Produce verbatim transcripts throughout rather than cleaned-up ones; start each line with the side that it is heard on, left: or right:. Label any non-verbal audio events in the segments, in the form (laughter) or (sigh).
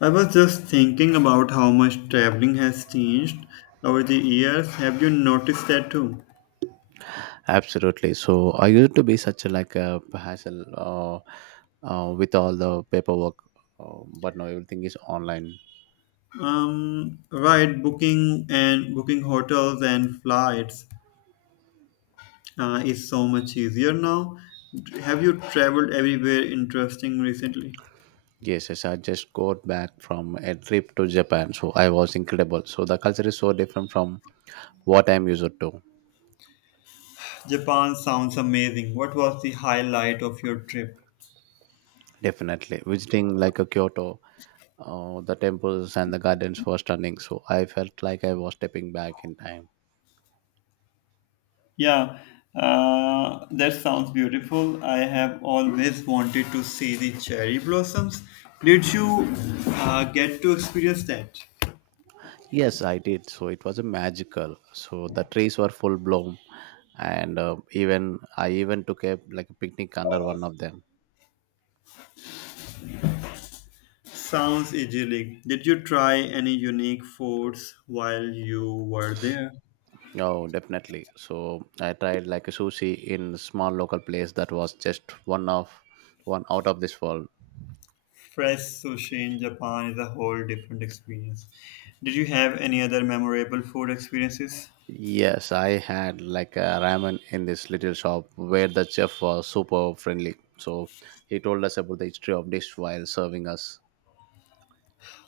left: I was just thinking about how much traveling has changed over the years. Have you noticed that too?
right: Absolutely. So I used to be such a like a hassle uh, uh, with all the paperwork, uh, but now everything is online.
left: Um, right, booking and booking hotels and flights uh, is so much easier now. Have you traveled everywhere interesting recently?
right: Yes, yes. I just got back from a trip to Japan, so I was incredible. So the culture is so different from what I'm used to.
left: Japan sounds amazing. What was the highlight of your trip?
right: Definitely, visiting like a Kyoto, uh, the temples and the gardens were stunning. So I felt like I was stepping back in time.
left: Yeah, uh, that sounds beautiful. I have always wanted to see the cherry blossoms. Did you uh, get to experience that?
right: Yes, I did. So it was a magical. So the trees were full bloom, and uh, even I even took a like a picnic under one of them.
left: Sounds idyllic. Did you try any unique foods while you were there?
right: Oh, definitely. So I tried like a sushi in small local place that was just one of one out of this world.
left: Fresh sushi in Japan is a whole different experience. Did you have any other memorable food experiences?
right: Yes, I had like a ramen in this little shop where the chef was super friendly. So he told us about the history of dish while serving us.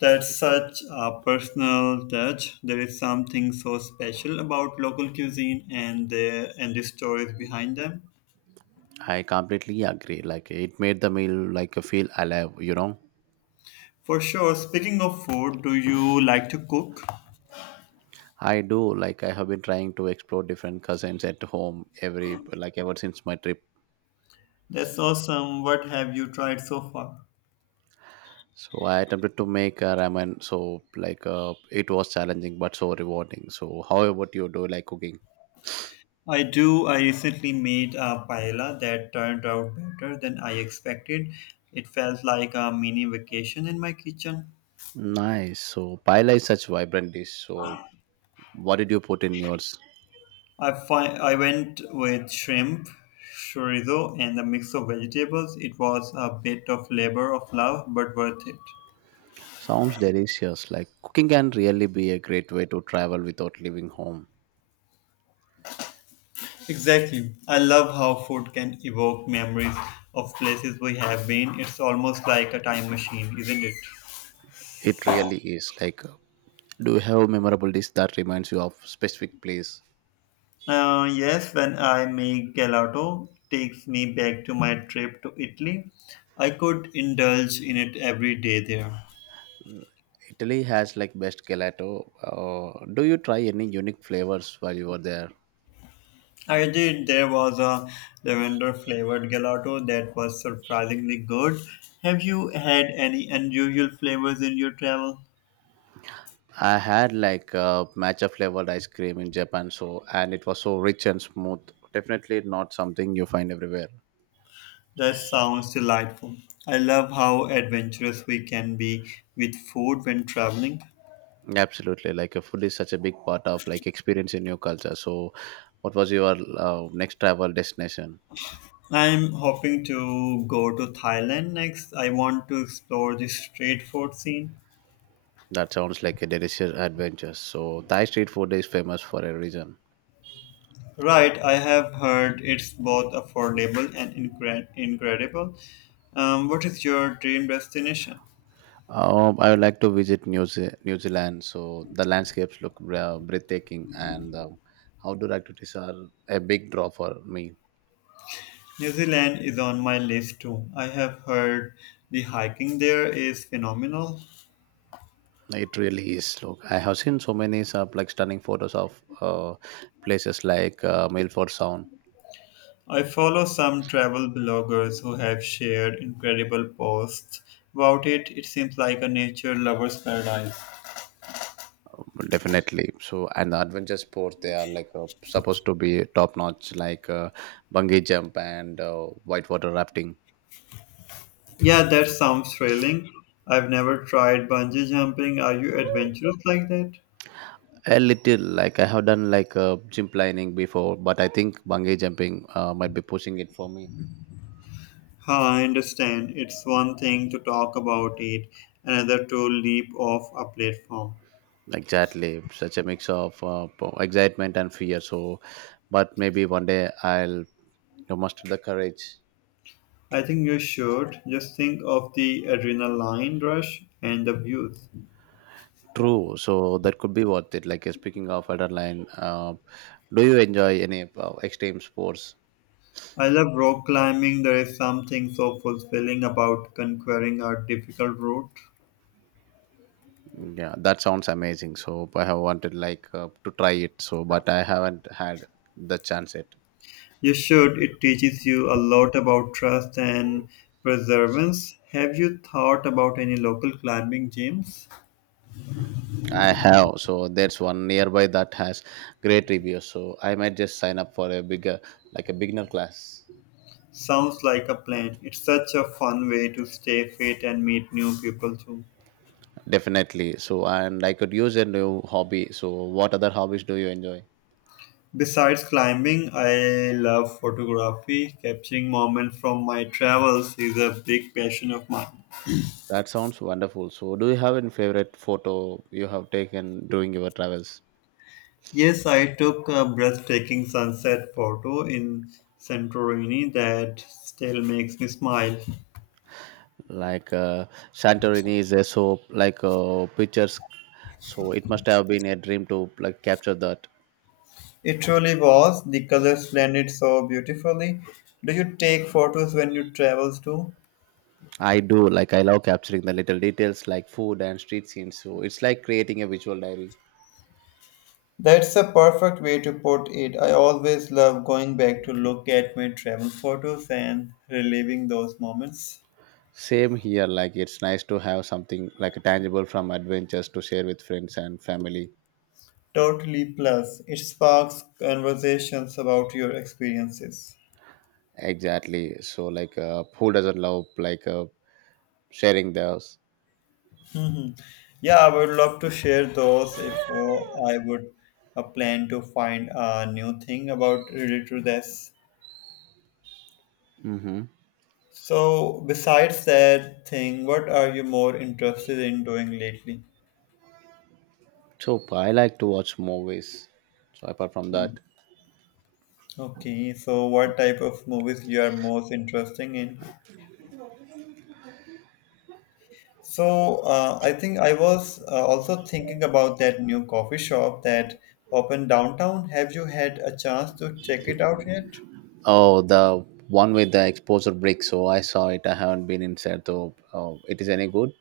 left: That's such a personal touch. There is something so special about local cuisine and the and the stories behind them.
right: I completely agree. Like it made the meal like feel alive, you know.
left: For sure. Speaking of food, do you like to cook?
right: I do like I have been trying to explore different cuisines at home every like ever since my trip.
left: That's awesome. What have you tried so far?
right: So I attempted to make a ramen. So like uh, it was challenging but so rewarding. So how about you? Do you like cooking?
left: I do. I recently made a paella that turned out better than I expected. It felt like a mini vacation in my kitchen.
right: Nice. So paella is such vibrant dish. So what did you put in yours?
left: I fi- I went with shrimp, chorizo, and a mix of vegetables. It was a bit of labor of love, but worth it.
right: Sounds delicious. Like cooking can really be a great way to travel without leaving home.
left: Exactly. I love how food can evoke memories of places we have been. It's almost like a time machine, isn't it?
right: It really is. Like, do you have a memorable dish that reminds you of specific place?
left: Uh, yes, when I make gelato, takes me back to my trip to Italy. I could indulge in it every day there.
right: Italy has like best gelato. Uh, do you try any unique flavors while you were there?
left: I did. There was a lavender flavored gelato that was surprisingly good. Have you had any unusual flavors in your travel?
right: I had like uh, matcha flavored ice cream in Japan, so and it was so rich and smooth. Definitely not something you find everywhere.
left: That sounds delightful. I love how adventurous we can be with food when traveling.
right: Absolutely, like uh, food is such a big part of like experience in your culture. So, what was your uh, next travel destination?
left: I'm hoping to go to Thailand next. I want to explore the street food scene.
right: That sounds like a delicious adventure. So, Thai street food is famous for a reason.
left: Right, I have heard it's both affordable and incre- incredible. Um, what is your dream destination?
right: Um, I would like to visit New, Ze- New Zealand. So the landscapes look bra- breathtaking, and um, outdoor activities are a big draw for me.
left: New Zealand is on my list too. I have heard the hiking there is phenomenal.
right: It really is. Look, I have seen so many sub, like stunning photos of uh, places like uh, Milford Sound.
left: I follow some travel bloggers who have shared incredible posts about it. It seems like a nature lover's paradise.
right: Um, Definitely. So, and the adventure sports they are like uh, supposed to be top notch, like uh, bungee jump and uh, whitewater rafting.
left: Yeah, that sounds thrilling. I've never tried bungee jumping. Are you adventurous like that?
right: A little, like I have done like uh, gym planning before, but I think bungee jumping uh, might be pushing it for me.
left: Huh, I understand. It's one thing to talk about it, another to leap off a platform.
right: Exactly, such a mix of uh, po- excitement and fear. So, but maybe one day I'll you know, muster the courage.
left: I think you should just think of the adrenaline rush and the views.
right: True, so that could be worth it. Like uh, speaking of adrenaline, uh, do you enjoy any uh, extreme sports?
left: I love rock climbing. There is something so fulfilling about conquering a difficult route.
right: Yeah, that sounds amazing. So I have wanted like uh, to try it. So, but I haven't had the chance yet.
left: You should. It teaches you a lot about trust and perseverance. Have you thought about any local climbing gyms?
right: I have, so there's one nearby that has great reviews. So I might just sign up for a bigger, like a beginner class.
left: Sounds like a plan. It's such a fun way to stay fit and meet new people too.
right: Definitely. So and I could use a new hobby. So what other hobbies do you enjoy?
left: Besides climbing, I love photography. Capturing moments from my travels is a big passion of mine.
right: That sounds wonderful. So do you have any favorite photo you have taken during your travels?
left: Yes, I took a breathtaking sunset photo in Santorini that still makes me smile.
right: Like uh, Santorini is a soap, like uh, pictures. So it must have been a dream to like capture that.
left: It truly was. The colors blended so beautifully. Do you take photos when you travel too?
right: I do like I love capturing the little details like food and street scenes. So it's like creating a visual diary.
left: That's a perfect way to put it. I always love going back to look at my travel photos and reliving those moments.
right: Same here, like it's nice to have something like a tangible from adventures to share with friends and family.
left: Totally. Plus, it sparks conversations about your experiences.
right: Exactly. So like uh, who doesn't love like uh, sharing theirs?
left: Mhm. Yeah, I would love to share those if uh, I would uh, plan to find a new thing about related to this.
right: Mm-hmm.
left: So, besides that thing, what are you more interested in doing lately?
right: So I like to watch movies. So apart from that,
left: Okay, so what type of movies you are most interested in? So uh, I think I was uh, also thinking about that new coffee shop that opened downtown. Have you had a chance to check it out yet?
right: oh the one with the exposure brick. So I saw it. I haven't been inside though. Oh, it is any good?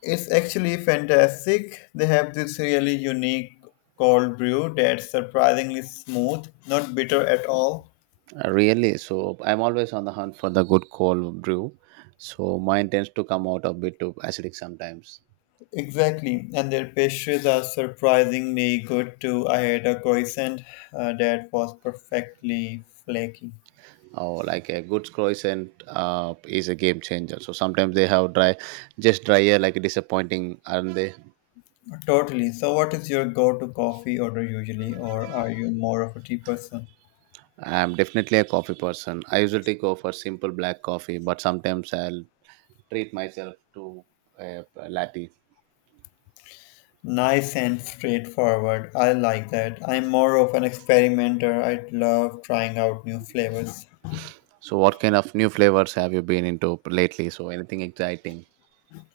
left: It's actually fantastic. They have this really unique cold brew that's surprisingly smooth, not bitter at all.
right: Uh, Really, so I'm always on the hunt for the good cold brew. So mine tends to come out a bit too acidic sometimes.
left: Exactly, and their pastries are surprisingly good too. I had a croissant uh, that was perfectly flaky.
right: Oh, like a good croissant uh, is a game changer. So sometimes they have dry, just drier, like disappointing, aren't they?
left: Totally. So, what is your go to coffee order usually, or are you more of a tea person?
right: I'm definitely a coffee person. I usually go for simple black coffee, but sometimes I'll treat myself to a latte.
left: Nice and straightforward. I like that. I'm more of an experimenter. I love trying out new flavors.
right: So what kind of new flavors have you been into lately? So anything exciting?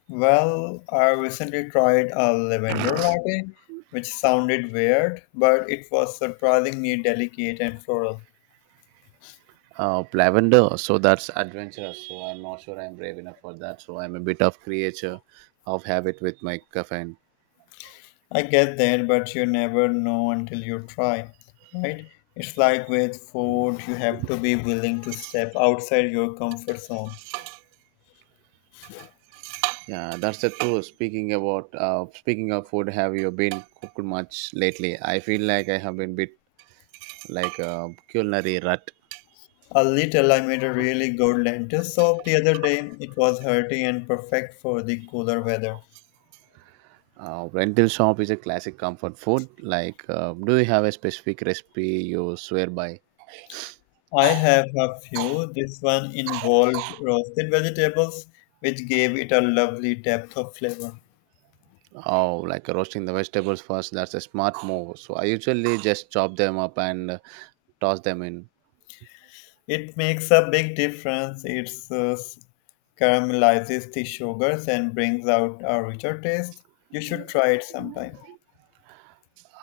left: Well, I recently tried a lavender latte, which sounded weird, but it was surprisingly delicate and floral.
right: Uh, lavender, so that's adventurous. So I'm not sure I'm brave enough for that. So I'm a bit of creature of habit with my caffeine.
left: I get that, but you never know until you try, right? It's like with food, you have to be willing to step outside your comfort zone.
right: Yeah, that's the truth. Speaking about uh, speaking of food, have you been cooked much lately? I feel like I have been bit like a culinary rut.
left: A little. I made a really good lentil soup the other day. It was hearty and perfect for the cooler weather.
right: Uh, rental shop is a classic comfort food. Like, uh, do you have a specific recipe you swear by?
left: I have a few. This one involved roasted vegetables, which gave it a lovely depth of flavor.
right: Oh, like roasting the vegetables first. That's a smart move. So I usually just chop them up and uh, toss them in.
left: It makes a big difference. It uh, caramelizes the sugars and brings out a richer taste. You should try it sometime.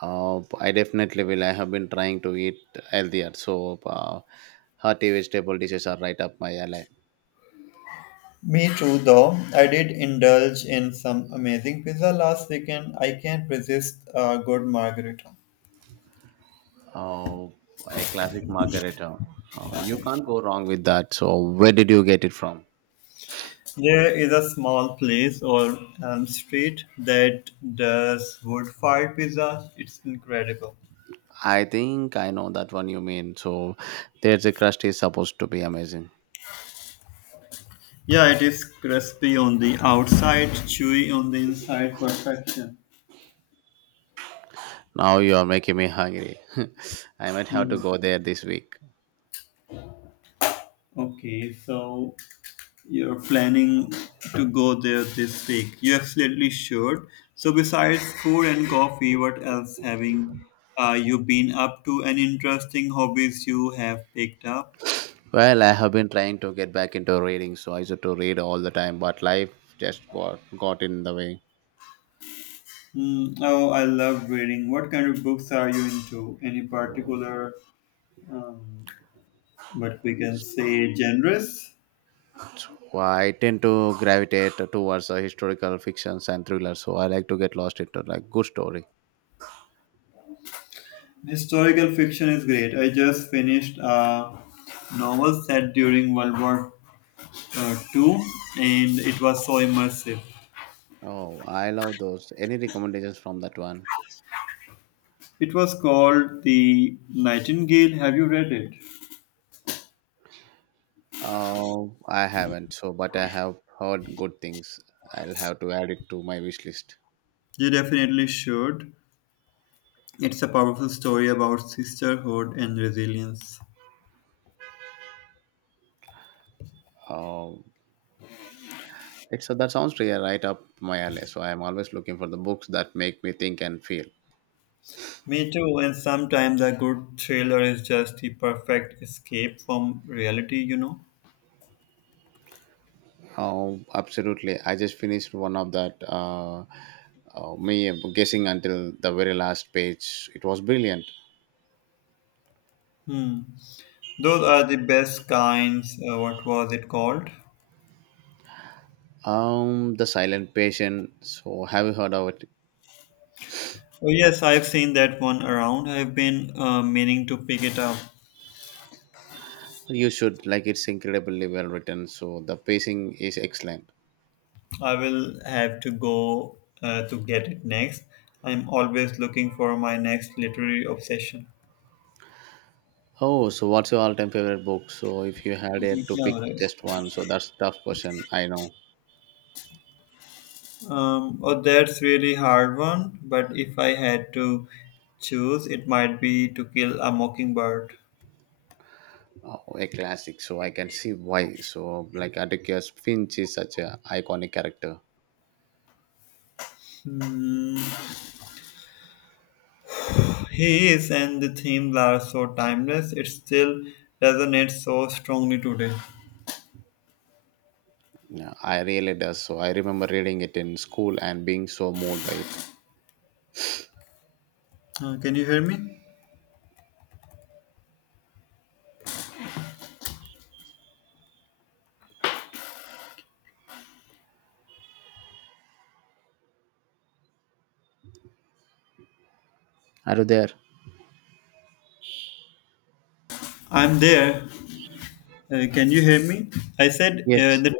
right: Uh, I definitely will. I have been trying to eat healthier, so uh, hearty vegetable dishes are right up my alley.
left: Me too, though. I did indulge in some amazing pizza last weekend. I can't resist a good margarita.
right: Uh, a classic margarita. Uh, you can't go wrong with that. So, where did you get it from?
left: There is a small place on Elm Street that does wood fired pizza. It's incredible.
right: I think I know that one you mean. So, there's a crust is supposed to be amazing.
left: Yeah, it is crispy on the outside, chewy on the inside. Perfection.
right: Now you are making me hungry. (laughs) I might have to
left: Hmm.
right: go there this week.
left: Okay, so you're planning to go there this week. You absolutely should. So, besides food and coffee, what else having uh, you been up to? Any interesting hobbies you have picked up?
right: Well, I have been trying to get back into reading, so I used to read all the time, but life just got, got in the way.
left: Mm, oh, I love reading. What kind of books are you into? Any particular, um, what we can say, genres?
right: Well, I tend to gravitate towards uh, historical fictions and thrillers, so I like to get lost into like good story.
left: Historical fiction is great. I just finished a novel set during World War uh, two, and it was so immersive.
right: Oh, I love those. Any recommendations from that one?
left: It was called The Nightingale. Have you read it?
right: Oh, I haven't. So, but I have heard good things. I'll have to add it to my wish list.
left: You definitely should. It's a powerful story about sisterhood and resilience.
right: Oh, it's that sounds really right up my alley. So I am always looking for the books that make me think and feel.
left: Me too, and sometimes a good thriller is just the perfect escape from reality, you know.
right: Oh, absolutely. I just finished one of that. Uh, uh, me guessing until the very last page. It was brilliant.
left: Hmm. Those are the best kinds. Uh, what was it called?
right: Um, The Silent Patient. So, have you heard of it?
left: Oh, yes, I've seen that one around. I've been uh, meaning to pick it up.
right: You should like it's incredibly well written. So, the pacing is excellent.
left: I will have to go uh, to get it next. I'm always looking for my next literary obsession.
right: Oh, so what's your all-time favorite book? So, if you had it to pick
left: Yeah, right.
right: just one, so that's tough question. I know.
left: Um, oh, that's really hard one. But if I had to choose, it might be To Kill a Mockingbird.
right: Oh, a classic. So I can see why. So like Atticus Finch is such a iconic character.
left: Hmm, he is, and the themes are so timeless. It still resonates so strongly today.
right: Yeah, I really does. So I remember reading it in school and being so moved by it.
left: Uh, can you hear me?
right: Are you there?
left: I'm there. Uh, can you hear me? I said
right: Yes.
left: uh, the.